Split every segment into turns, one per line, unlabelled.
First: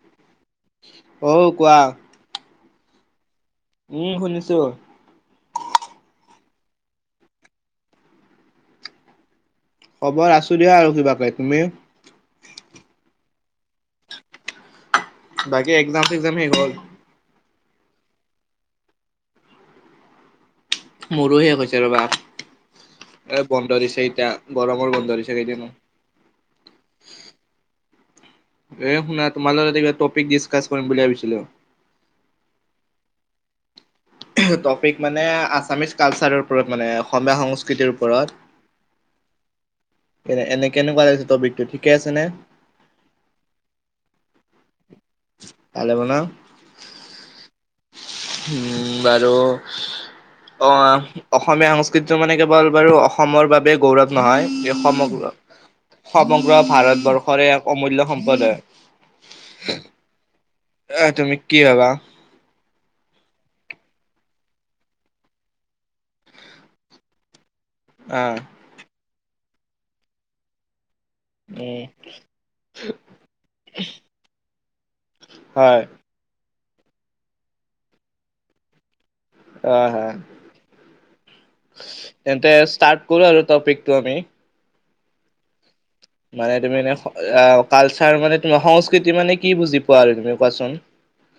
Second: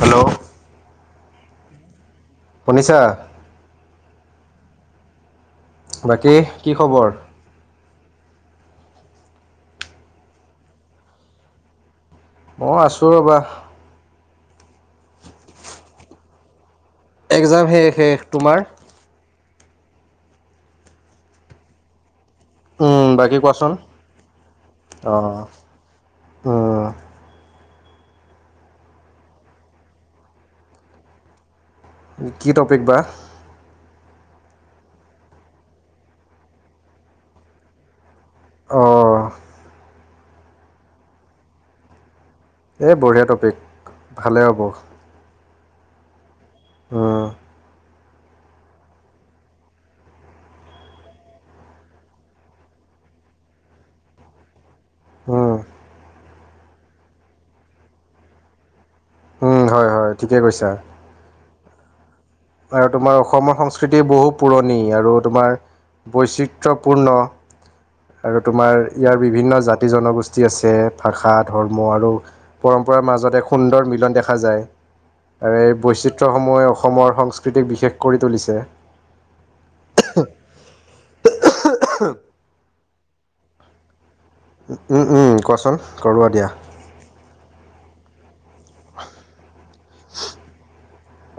Hello
অ কোৱা
শুনিছা
উম শুনিছো
বাকী কি খবৰ
খবৰ আছো দিয়া আৰু কিবাকে তুমি
মই আছো ৰবা
বাকী এক্সজাম চেক্সজাম শেষ হ'ল
এক্সজাম শেষ শেষ তোমাৰ
মোৰো শেষ হৈছে ৰ'বা
উম, বাকী
এ বন্ধ
কোৱাচোন
দিছে এতিয়া গৰমৰ বন্ধ দিছে কেইদিন মান
অ
এ শুনা তোমাৰ লগত আজি কিবা টপিক ডিছকাছ কৰিম বুলি ভাবিছিলো
কি টপিক বা
এহ টপিক মানে আছামিছ কালচাৰৰ ওপৰত মানে অসমীয়া সংস্কৃতিৰ ওপৰত
অ
এ এনে কেনেকুৱা লাগিছে টপিকটো ঠিকে আছে নে
এই বঢ়িয়া টপিক, ভালেই হ'ব।
ভালে হব ন।
অ
উম বাৰু অ, অসমীয়া সংস্কৃতিটো মানে কেৱল বাৰু অসমৰ বাবে গৌৰৱ নহয় এই সমগ্ৰ,
উম,
সমগ্ৰ ভাৰতবৰ্ষৰে এক অমূল্য সম্প্ৰদ হয়।
উম হয় হয়, ঠিকে কৈছা।
এ তুমি কি ভাবা
আৰু তোমাৰ অসমৰ সংস্কৃতি বহু পুৰণি আৰু তোমাৰ বৈচিত্ৰপূৰ্ণ,
আহ
আৰু তোমাৰ ইয়াৰ বিভিন্ন জাতি জনগোষ্ঠী আছে। ভাষা
উম
ধৰ্ম আৰু, পৰম্পৰাৰ মাজত এক সুন্দৰ মিলন দেখা যায়। এই
হয়
বৈচিত্ৰসমূহে অসমৰ সংস্কৃতিক বিশেষ কৰি তুলিছে।
অ হয়, তেন্তে ষ্টাৰ্ট কৰো আৰু টপিকটো আমি।
উম উম কোৱাচোন কৰোৱা দিয়া
মানে তুমি এনে এ কালচাৰ মানে তোমাৰ সংস্কৃতি মানে কি বুজি পোৱা আৰু তুমি কোৱাচোন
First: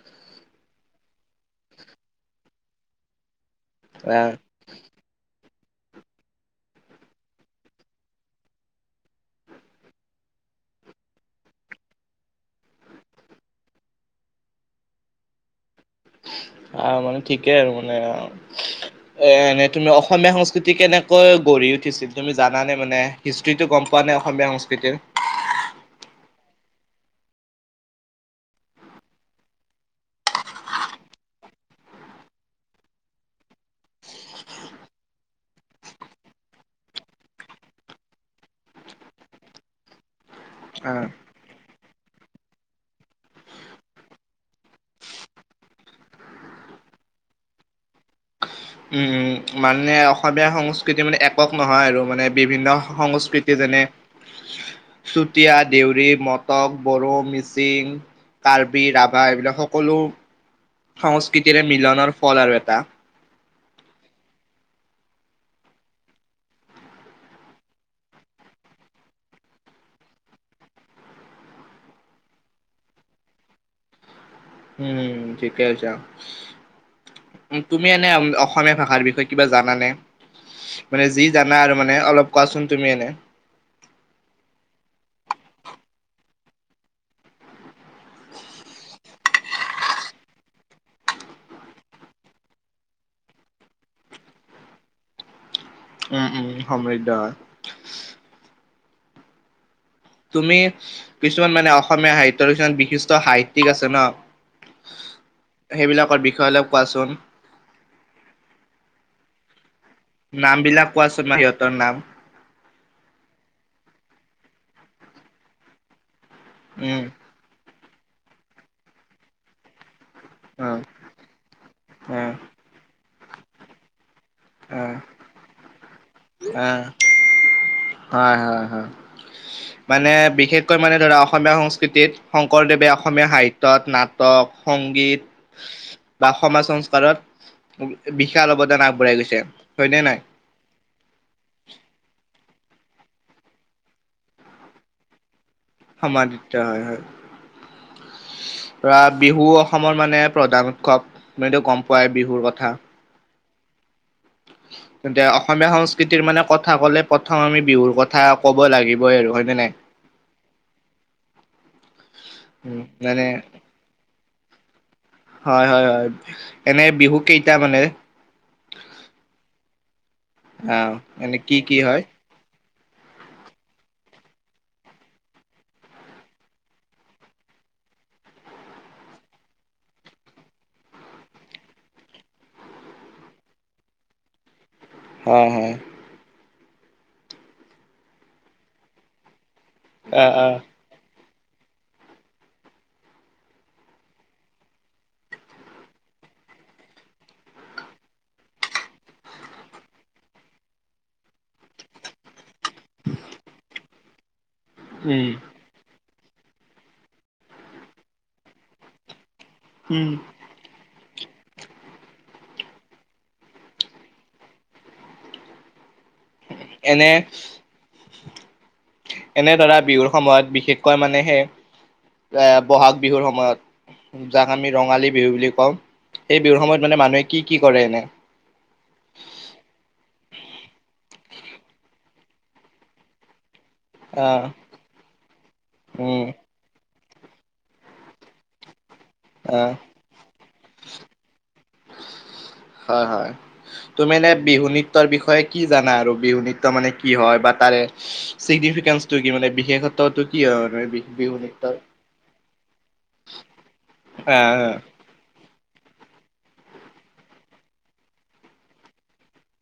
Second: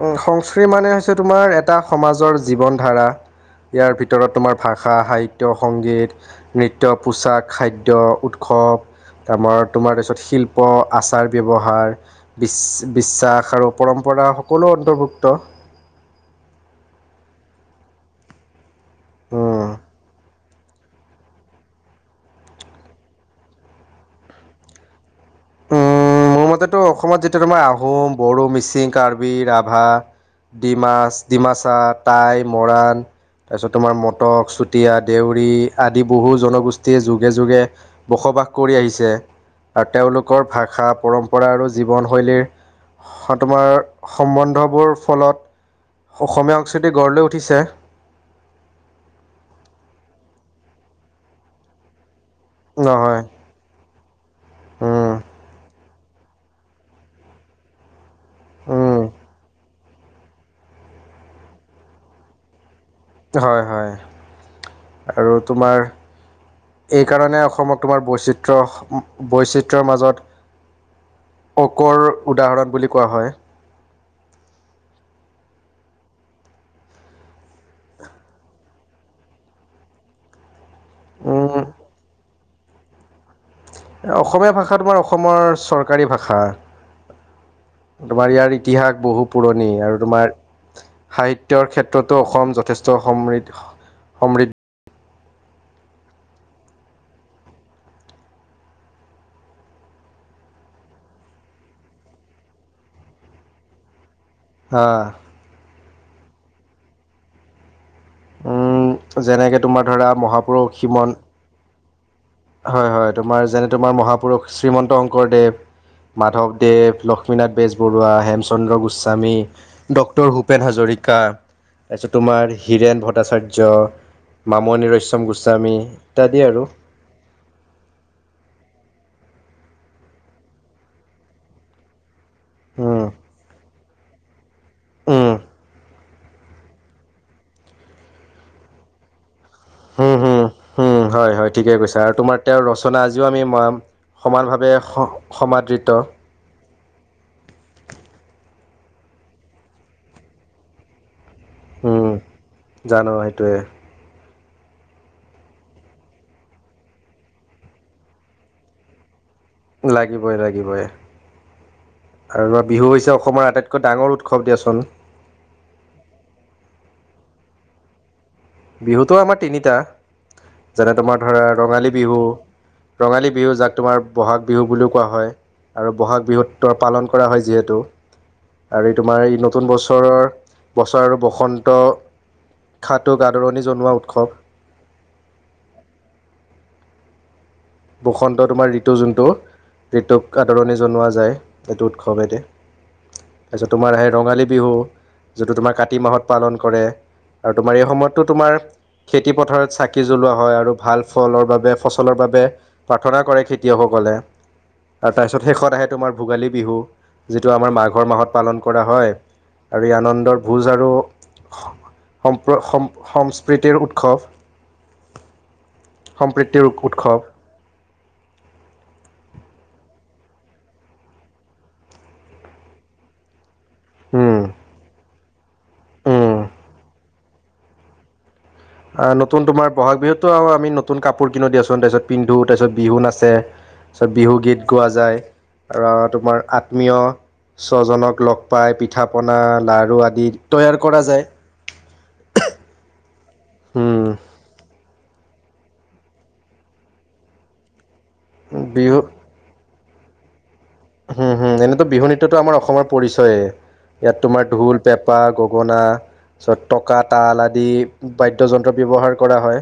উম সংস্কৃতি মানে হৈছে তোমাৰ এটা সমাজৰ জীৱন ধাৰা, ইয়াৰ
আহ
ভিতৰত তোমাৰ ভাষা, সাহিত্য, সংগীত, নৃত্য, পোচাক, খাদ্য, উৎসৱ, আমাৰ তোমাৰ তাৰপিছত শিল্প, আচাৰ ব্যৱহাৰ। বিশ-বিশ্বাস আৰু পৰম্পৰা সকলো অন্তৰ্ভুক্ত।
আহ, মানে ঠিকেই আৰু মানে, এ
উম
এনেই তুমি অসমীয়া সংস্কৃতি কেনে কৈ গঢ়ি উঠিছিল। তুমি জানে মানে, হিষ্টিটো গম পোৱা নাই অসমীয়া সংস্কৃতিৰ?
মোৰ মতেটো অসমত যেতিয়া তোমাৰ আহোম, বড়ো, মিচিং, কাৰ্বি, ৰাভা ডিমাছ, ডিমাচা, টাই, মৰাণ তাৰপিছত তোমাৰ মটক, চুতীয়া, দেউৰী আদি বহু জনগোষ্ঠীয়ে যুগে, যুগে বসবাস কৰি আহিছে। আৰু তেওঁলোকৰ ভাষা
অ
পৰম্প ৰা আৰু জীৱন শৈলীৰ, সম্বন্ধবোৰ ফলত অসমীয়া সংস্কৃতি গঢ়লৈ উঠিছে।
উম উম মানে অসমীয়া সংস্কৃতি মানে একক নহয় আৰু মানে বিভিন্ন
নহয়
সংস্কৃতি যেনে চুতীয়া, দেউৰী, মটক, বড়ো, মিচিং কাৰ্বি, ৰাভা এইবিলাক সকলো, সংস্কৃতিৰে মিলনৰ ফল আৰু এটা।
হয়, হয়। আৰু তোমাৰ এইকাৰণে অসমত তোমাৰ বৈচিত্ৰ, বৈচিত্ৰৰ মাজত অকৰ উদাহৰণ বুলি কোৱা হয়।
উম, ঠিকে কৈছা। তুমি এনে অসমীয়া ভাষাৰ বিষয়ে কিবা জানানে? মানে যি
উম,
জানা আৰু মানে অলপ কোৱাচোন তুমি এনে?
অসমীয়া ভাষা তোমাৰ অসমৰ চৰকাৰী ভাষা। তোমাৰ ইয়াৰ ইতিহাস বহু পুৰণি আৰু। তোমাৰ সাহিত্যয়ৰ ক্ষেত্ৰতো অসম যথেষ্ট সমৃদ্ধ, সমৃদ্ধ
উম, উম, সমৃদ্ধ হয়। তুমি, কিছুমান মানে অসমীয়া সাহিত্যৰ কিছুমান বিশিষ্ট সাহিত্যিক আছে ন।
অ',
সেইবিলাকৰ বিষয়ে অলপ কোৱাচোন?
উম, যেনেকে তোমাৰ ধৰা
নাম
মহাপুৰুষ
বিলাক
শ্ৰীমন্ত
কোৱাচোন চোন সিহঁতৰ নাম।
হয়, হয়। তোমাৰ যেনে তোমাৰ মহাপুৰুষ শ্ৰীমন্ত শংকৰদেৱ, মাধৱদেৱ,
উম,
ল লক্ষ্মীনাথ বেজবৰুৱা, হেমচন্দ্ৰ গোস্বামী, ডক্টৰ ভূপেন
অ',
হাজৰিকা। কা তাৰপিছত
অ',
তোমাৰ হীৰেণ ভট্টাচাৰ্য। মামণি
অ',
ৰয়চ্যম গোস্বামী ইত্যাদি আৰু।
অ', হয়, হয়। মানে বিশেষকৈ মানে ধৰা অসমীয়া সংস্কৃতিত শংকৰদেৱে
উম,
অসমীয়া সাহিত্যত, নাটক, সংগীত
উম,
বা সমাজ সংস্কাৰত বিশাল অৱদান আগবঢ়াই গৈছে হয়নে নাই?
উম, হয়, হয়। ঠিকে কৈছে আৰু তোমাৰ তেওঁৰ ৰচনা আজিও আমি ৰা সমানভাৱে স-সমাদৃত।
সমাদিত্য হয়, হয়। ধৰা বিহু অসমৰ মানে প্ৰধান উৎসৱ তুমিটো গম
উম,
পোৱাই বিহুৰ কথা।
জানো সেইটোৱে। [inaudible]
তেন্তে অসমীয়া সংস্কৃতিৰ মানে কথা ক'লে প্ৰথম আমি বিহুৰ কথা ক'ব লাগিবই আৰু হয়নে নাই।
লাগিবই, লাগিবই আৰু
উম
বিহু হৈছে
মানে
অসমৰ আটাইতকৈ একৈ ডাঙৰ উৎসৱ দিয়াচোন।
হয়, হয়, এনে বিহু কেইটা মানে
বিহুতটো আমাৰ তিনিটা
আহ
যেনে তোমাৰ
এনে
ধৰা
কি কি
ৰঙালী
হয়
বিহু ৰঙালী বিহু যাক তোমাৰ বহাগ বিহু বুলিও কোৱা হয়। আৰু বহাগ বিহুত্বৰ পালন কৰা হয় যিহেতু। আৰু এই তোমাৰ এই নতুন বছৰৰ বছৰ আৰু বসন্ত খাটোক আদৰণি জনোৱা উৎসৱ।
হয় হয়।
বসন্ত তোমাৰ ঋতু যোনটো
আহ
ঋতুক
আহ
আদৰণি জনোৱা যায়। এইটো উৎসৱ এনে তাৰপিছত তোমাৰ সেই ৰঙালী বিহু যিটো তোমাৰ কাতি মাহত পালন কৰে আৰু তোমাৰ এই সময়ততো তোমাৰ খেতি পথাৰত চাকি জ্বলোৱা হয় আৰু ভাল ফলৰ বাবে ফচলৰ বাবে। প্ৰাৰ্থনা কৰে খেতিয়কসকলে আৰ
উম
তাৰপিছত শেষত আহে তোমাৰ ভোগালী বিহু যিটো আমাৰ মাঘৰ মাহত পালন কৰা হয় আৰু এই
উম
আনন্দৰ ভোজ আৰু সংস্কৃতি উৎসৱ। সম্প্ৰতিৰ উৎসৱ।
এনেধৰা বিহুৰ সময়ত বিশেষকৈ মানে সে এ বহাগ বিহুৰ সময়ত। যাক
উৎসৱ
আমি ৰঙালী বিহু বুলি কওঁ সেই বিহুৰ সময়ত মানে মানুহে কি কি কৰে এনে
আহ নতুন তোমাৰ বহাগ আমি নতুন কাপোৰ কিনো তাৰ পিছ পিন্ধো তাৰপিছত বিহু নাছে। [inaudible] তাৰপছত
আহ
বিহুগীত গোৱা যায় আৰু
উম
তোমাৰ আত্মীয় স্বজনক লগ পাই পিঠা পনা
আহ
লাৰু আদি তৈয়াৰ কৰা যায়।
হয় হয় তুমি
উম
এনে বিহু নী বিষয়ে কি জানা আৰু বিহু নিট্য মানে কি হয় বা তাৰে।
বিহু
চিগনিফিকেন্সটো কি মানে বিশেষত্বটো কি আৰু বিহু নৃত্য
এইতো আমাৰ অসমৰ পৰিচয় ইয়াত তোমাৰ ঢোল
আহ
পেপ পেপা গগনা তাৰপিছত টকা তাল আদি বাদ্যযন্ত্ৰ ব্যৱহাৰ কৰা হয়।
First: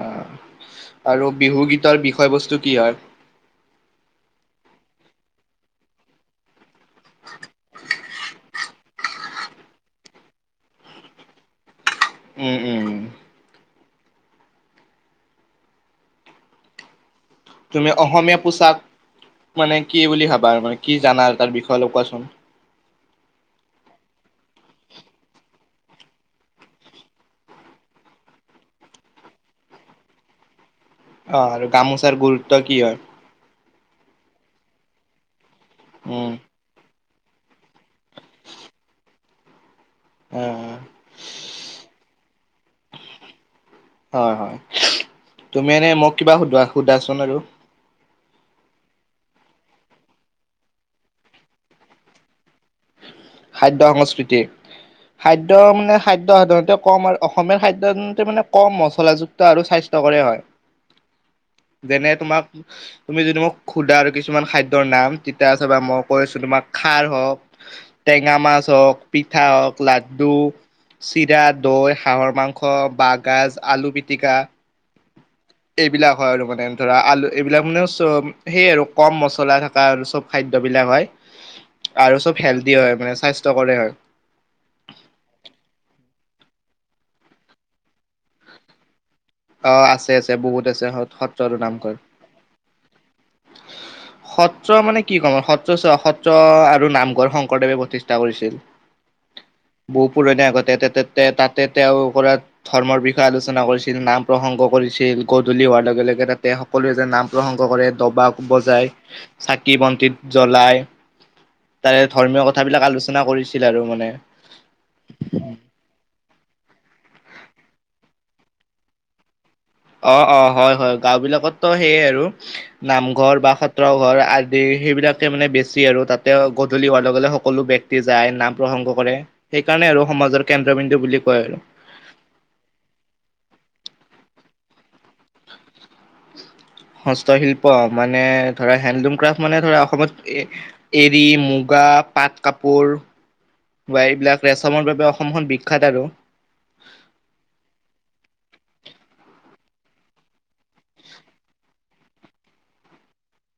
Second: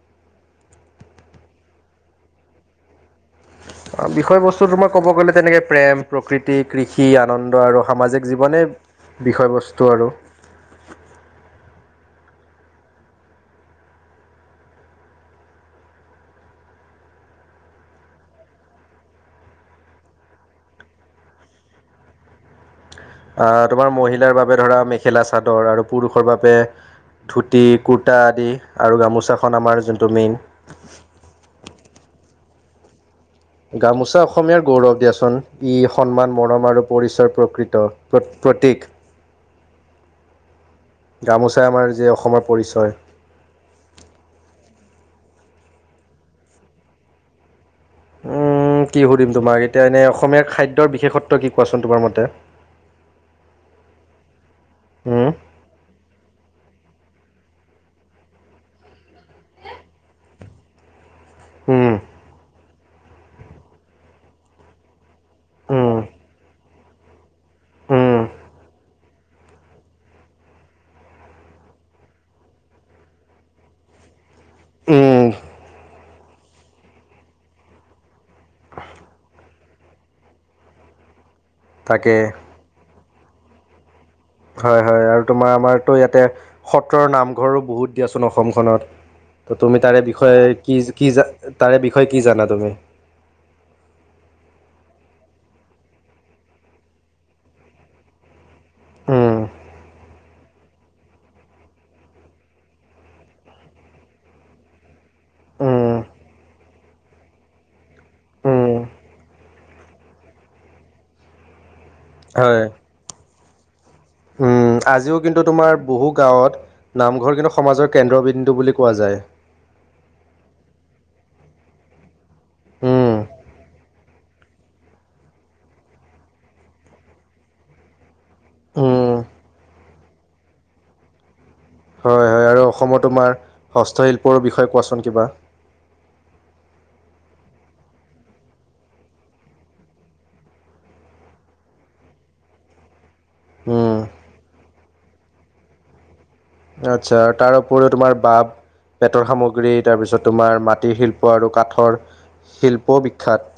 অহ আৰু বিহু গীতৰ বিষয় বস্তু কি হয়।
বিষয়বস্তুটো মই ক'ব গ'লে তেনেকে প্ৰেম প্ৰকৃতি কৃষি আনন্দ আৰু সামাজিক জীৱনে বিষয়বস্তু আৰু।
উম উম। তুমি অসমীয়া পোচাক মানে কি বুলি ভাবা আৰু মানে কি জানা আৰু তাৰ বিষয়ে অলপ কোৱাচোন।
অহ তোমাৰ মহিলাৰ বাবে ধৰা মেখেলা চাদৰ আৰু পুৰুষৰ বাবে ধুতি কুৰ্তা আদি গামোচাখন আমাৰ যোনটো মেইন
অ আৰু গামোচাৰ গুৰুত্ব কি হয়?
গামোচা অসমীয়াৰ গৌৰৱ দিয়াচোন ই
উম,
সন্মান মৰম আৰু পৰিচয় প্ৰকৃতি প্ৰতীক।
অ',
গামোচাই আমাৰ যে অসমৰ পৰিচয়।
হয়, হয় তুমি এনে মোক কিবা সুধা চোন আৰু।
কি সুধিম তোমাক এতিয়া এনেই অসমীয়াৰ খাদ্যৰ বিশেষত্ব কি কোৱাচোন তোমাৰ মতে?
খাদ্যৰ সংস্কৃতি,
উম
খাদ্য খাদ্য মানে খাদ্য সাধাৰণতে কম আৰু অসমীয় খাদ্য সাধাৰণতে মানে কম মছলাযুক্ত আৰু স্বাস্থ্যকৰে হয়।
[inaudible]
যেনে তোমাক তুমি যদি মোক সুধা আৰু কিছুমান খাদ্যৰ নাম। তেতিয়া চাবা,
উম
মই কৈ আছোঁ তোমাক খাৰ হওঁক
উম
টেঙা মাছ হওঁক পিঠা হওঁক লাড্ডু চিৰা দৈ হাঁহৰ মাংস বাঁহগাজ আলু পিটিকা
উম।
এইবিলাক হয় আৰু মানে, ধৰা আলু এইবিলাক মানে চ সেই আৰু ক'ম মছলা থকা আৰু চব খাদ্যবিলাক হয়।
[unintelligible]
আৰু চব হেলডি হয়, মানে স্বাস্থ্যকৰে হয়।
হয়, হয় আৰু তোমাৰ আমাৰতো ইয়াতে সত্ৰৰ নামঘৰো বহুত দিয়াচোন অসমখনত।
অ
তুমি তাৰে
আছে আছে
বিষয়ে
বহুত
কি
আছে
কি
সত্ৰ আৰু
তাৰে
নামঘৰ।
বিষয়ে কি জানা তুমি?
সত্ৰ মানে কি ক'ম? সত্ৰ সত্ৰ আৰু নামঘৰ শংকৰদেৱে প্ৰতিষ্ঠা কৰিছিল।
উম।
বহুত পুৰণি আগতে তাতে তেওঁ কৰা ধৰ্মৰ বিষয়ে আলোচনা কৰিছিল, নাম প্ৰসংগ কৰিছিল, গধূলি হোৱাৰ
উম,
লগে লগে তাতে সকলোৱে যে নাম প্ৰসংগ কৰে দবা কোব
উম,
বজাই চাকি বন্তিত জ্বলাই তাৰে ধৰ্মীয়
হয়।
কথাবিলাক আলোচনা কৰিছিল আৰু মানে।
উম, আজিও কিন্তু তোমাৰ বহু গাঁৱত নামঘৰ কিন্তু সমাজৰ কেন্দ্ৰবিন্দু বুলি কোৱা যায়।
অ', অ', হয় হয়। গাঁও বিলাকততো সেইয়ে আৰু।
উম,
নামঘৰ বা সত্ৰ ঘৰ আদি সেইবিলাকে মানে আৰু, তাতে গধূলি হোৱাৰ লগে লগে সকলো বক্তি যায় নাম প্ৰসংগ
উম,
কৰে, সেইকাৰণে সমাজৰ কেন্দ্ৰবিন্দু কয় আৰু।
হয়, হয়। আৰু অসমত তোমাৰ হস্তশিল্পৰ বিষয়ে কোৱাচোন কিবা?
হস্তশিল্প মানে, ধৰা হেণ্ডলুম ক্ৰাফ্ট মানে ধৰা অসমত এ এৰী মুগা পাট কাপোৰ
উম,
বা এইবিলাক ৰেচমৰ বাবে অসমখন বিখ্যাত আৰু।
আচ্ছা তাৰ উপৰিও তোমাৰ বাঁহ বেটৰ সামগ্ৰী, তাৰপিছত তোমাৰ মাটিৰ শিল্প আৰু কাঠৰ শিল্পও বিখ্যাত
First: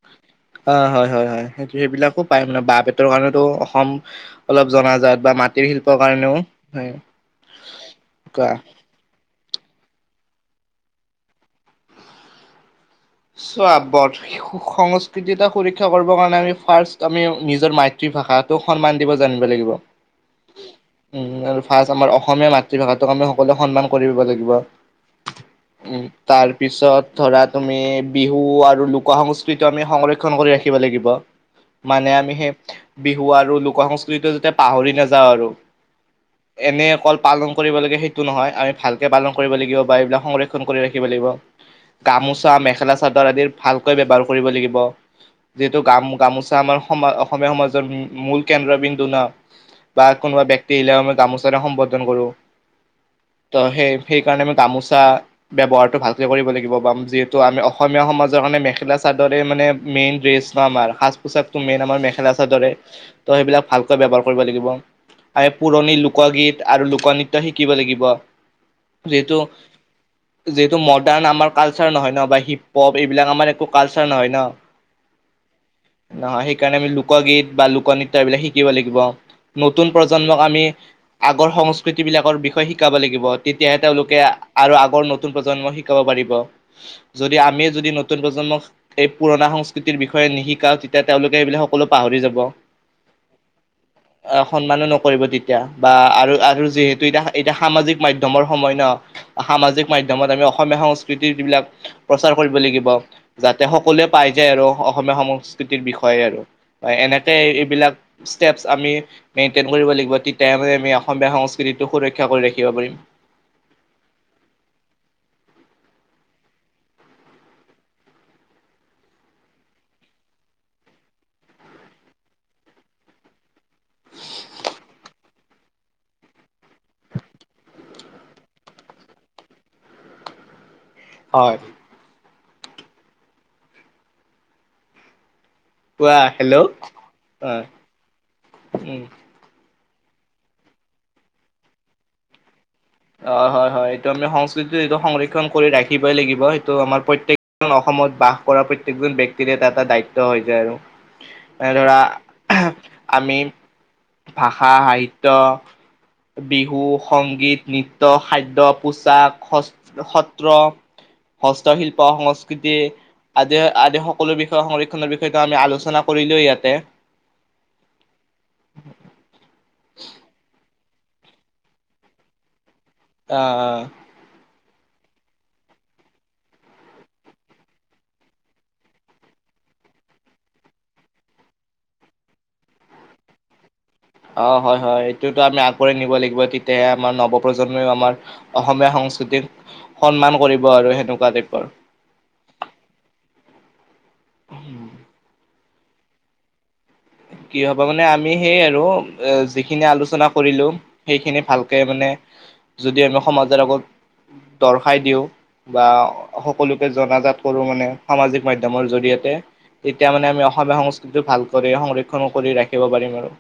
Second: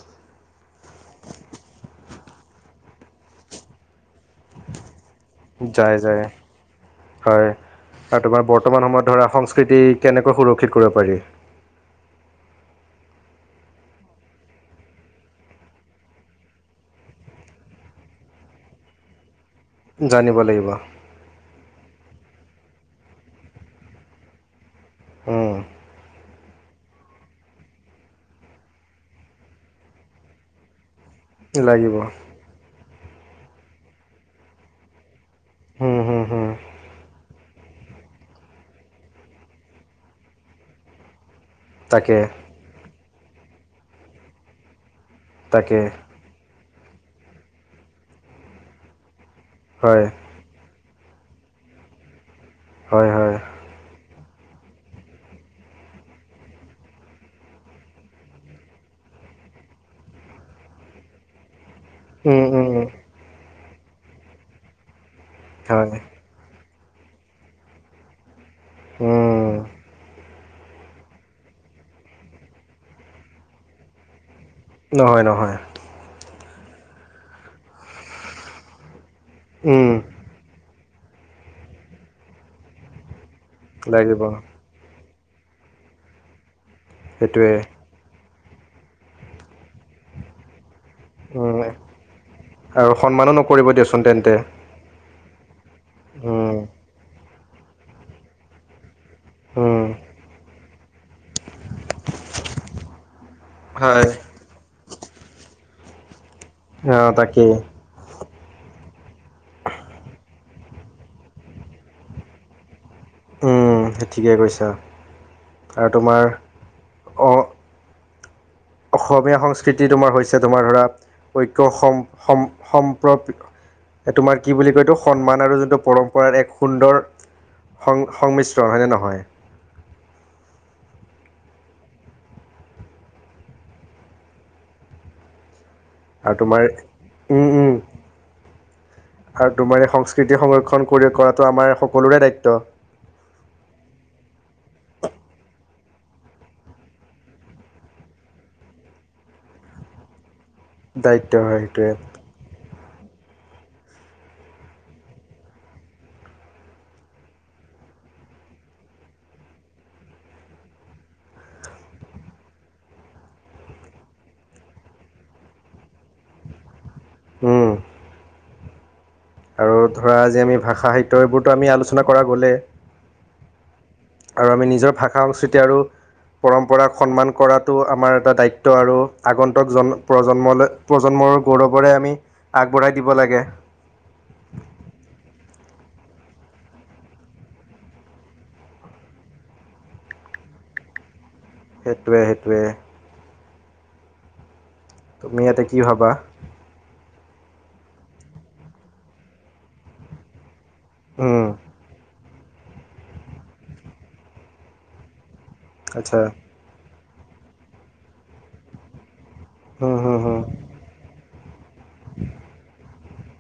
অ', হয় হয় হয় সেইবিলাকো পায়। মানে বাঁহ বেতৰ কাৰণেতো অসম অলপ জনাজাত। বা মা
যায়, যায় হয়। আৰু তোমাৰ
কোৱা
বৰ্তমান সময়ত ধৰা সংস্কৃতিক কেনেকৈ সুৰক্ষিত কৰিব পাৰি।
চোৱা সংস্কৃতিটা সুৰক্ষা কৰিবৰ কাৰণে আমি ফাৰ্ষ্ট আমি নিজৰ মা তৃভাষাটোক সন্মান দিব জানিব লাগিব।
জানিব লাগিব।
উম, আৰু ফাৰ্ষ্ট আমাৰ অসমীয়া মাতৃভাষাটোক আমি সকলোৱে সন্মান কৰিব লাগিব।
উম,
তাৰপিছত ধৰা তুমি বিহু আৰু লোক সংস্কৃতিটো সংৰক্ষন কৰি ৰাখিব লাগিব।
লাগিব
মানে আমি হেই বিহু আৰু লোক সংস্কৃতিটো যেতিয়া পাহৰি নাযাওঁ আৰু।
হুম, হুম, হুম।
এনে অকল পালন কৰিব লাগে সেইটো নহয়, আমি ভালকে পালন কৰিব লাগিব এইবিলাক সংৰক্ষন কৰি ৰাখিব লাগিব।
তাকে
গামোচা মেখেলা চাদৰ আদিৰ ভালকৈ ব্যৱহাৰ কৰিব লাগিব।
তাকে
যিহেতু গ গামোচা আমাৰ সম অসমীয়া সমাজৰ মূল কেন্দ্ৰবিন্দু ন।
হয়
বা কোনোবা ব্যক্তি আহিলে আমি গামোচা সম্বৰ্ধন কৰো।
হয়, হয়।
ত সেই সেইকাৰণে আমি গামোচা ব্যৱহাৰটো ভালকে কৰিব লাগিব। বা যিহেতু আমি অসমীয়া সমাজৰ কাৰণে মেখেলা চাদৰে মানে মেইন ড্ৰেছ ন, আমাৰ সাজ পোচাকটো মেইন আমাৰ
উম, উম,
মাখেলাচাদৰে।
উম।
তো হেই বিলাক ভালকৈ ব্যৱহাৰ কৰিব লাগিব। আমি
হয়
পুৰণি লোক কগীত আৰু লোকনৃত্য শিকিব লাগিব। যিহেতু
উম,
যিহেতু মডাৰ্ণ আমাৰ কালচাৰ নহয় ন, বা হিপ হপ এইবিলাক আমাৰ একো কালচাৰ নহয় ন।
নহয়, নহয়।
নহয়, সেইকাৰণে আমি লোকগীত বা লোক নৃত্য এইবিলাক শিকিব লাগিব। নতুন
উম,
প্ৰজন্মক আমি আগৰ সংস্কৃতিবিলাকৰ বিষয়ে শিকাব লাগিব। তেতিয়াহে তেওঁলোকে
লাগিব
আৰু আগৰ নতুন প্ৰজন্ম শিকাব পাৰিব। যদি
সেইটোৱে
আমি যদি নতুন প্ৰজন্মক এই পুৰণা সংস্কৃতিৰ বিষয়ে নিশিকাওঁ তেত তেতিয়া তেওঁলোকে
উম,
এইবিলাক সকলো পাহৰি যাব, অ',
আৰু সন্মানো নকৰিব দিয়চোন তেন্তে
সন্মানো নকৰিব তেত তিয়া বা
উম,
আৰু-আৰু যিহেতু এতিয়া-এতিয়া সামাজিক মাধ্যয়মৰ সময় ন
উম।
সামাজিক মাধ্যয়মত আমি অসমীয়া সংস্কৃতিৰ যিবিলাক প্ৰচাৰ কৰিব লাগিব। যাতে সকলোৱে
হয়
পাই যায় আৰু অসমীয়া সংস্কৃতিৰ বিষয়ে আৰু। হয়,
অঁ
এনেকে
তাকেই
এইবিলাক ষ্টেপচ আমি মেইনটেইন কৰিব লাগিব, তেত তে [unintelligible] আমি অসমীয়া সংস্কৃতিটো সুৰক্ষা কৰি ৰাখিব পাৰিম।
উম, ঠিকে কৈছা আৰু তোমাৰ, অ' অসমীয়া সংস্কৃতি তোমাৰ হৈছে তোমাৰ ধৰা ঐক্য সম্-সম্-সম্প্ৰপিত এ তোমাৰ কি বুলি কয় এটো সন্মান আৰু যোনটো পৰম্পৰাৰ এক সুন্দৰ সং-সংমিশ্ৰণ হয়নে নহয়?
হয়। কোৱা,
আৰু তোমাৰ
হেল্ল'।
উম
অ',
উম
উম।
আৰু তোমাৰ এই সংস্কৃতি সংৰক্ষণ কৰি কৰাটো আমাৰ সকলোৰে দায়িত্ব।
অ', হয়, হয়। এইটো আমি সংস্কৃতি এটো সংৰক্ষণ কৰি ৰাখিবই লাগিব। সেইটো আমাৰ প্ৰত্যেক অসমত বাস কৰা প্ৰত্যকজন ব্যয়ক্তিৰে এটা-এটা দায়িত্ব হৈ যায় আৰু।
দায়িত্ব হয়
এনে
সেইটোৱে
ধৰা আমি ভাষা-সাহিত্য বিহু-সংগীত নৃত্য, খাদ্য, পোচাক, সচ-সত্ৰ হস্তশিল্প, সংস্কৃতি আদি-আদি সকলো বিষয় সংৰক্ষণৰ বিষয়টো আমি আলোচনা কৰিলোৱে ইয়াতে।
উম। আৰু ধৰা আজি আমি ভাষা সাহিত্য এইবোৰতো আমি আলোচনা কৰা গ'লে।
অ', অ'।
আৰু আমি নিজৰ ভাষা-সংস্কৃতি আৰু পৰম্পৰাক সন্মান কৰাটো আমাৰ এটা দায়িত্ব, আৰু আগন্তুক জন-প্ৰজন্মলৈ প্ৰজন্মৰ গৌৰৱৰে আমি আগবঢ়াই দিব লাগে।
অ', হয়, হয়। এইটোৱেতো আমি আগবঢ়াই নিব লাগিব তেতিয়াহে আমাৰ নৱপ্ৰজন্মইও আমাৰ অসমীয়া সংস্কৃতিক সন্মান কৰিব আৰু সেনেকুৱা টাইপৰ।
হেইটোৱে, হেইটোৱে।
[unintelligible]
তুমি ইয়াতে কি ভাবা?
কি ভাবা মানে আমি সেয়ে আৰু এ যিখিনি আলোচনা কৰিলো সেইখিনি
উম
ভাল কে মানে যদি আমি সমাজৰ আগত দৰ্শাই দিওঁ, বা
আচ্ছা
স সকলোকে জনাজাত কৰো মানে সামাজিক মাধ্যমৰ জৰিয়তে,
হুম
তেতিয়া
হুম
মানে
হুম
আমি অসমীয়া সংস্ক স্কৃতিটো ভাল কৰি সংৰক্ষণ কৰি ৰাখিব পাৰিম আৰু।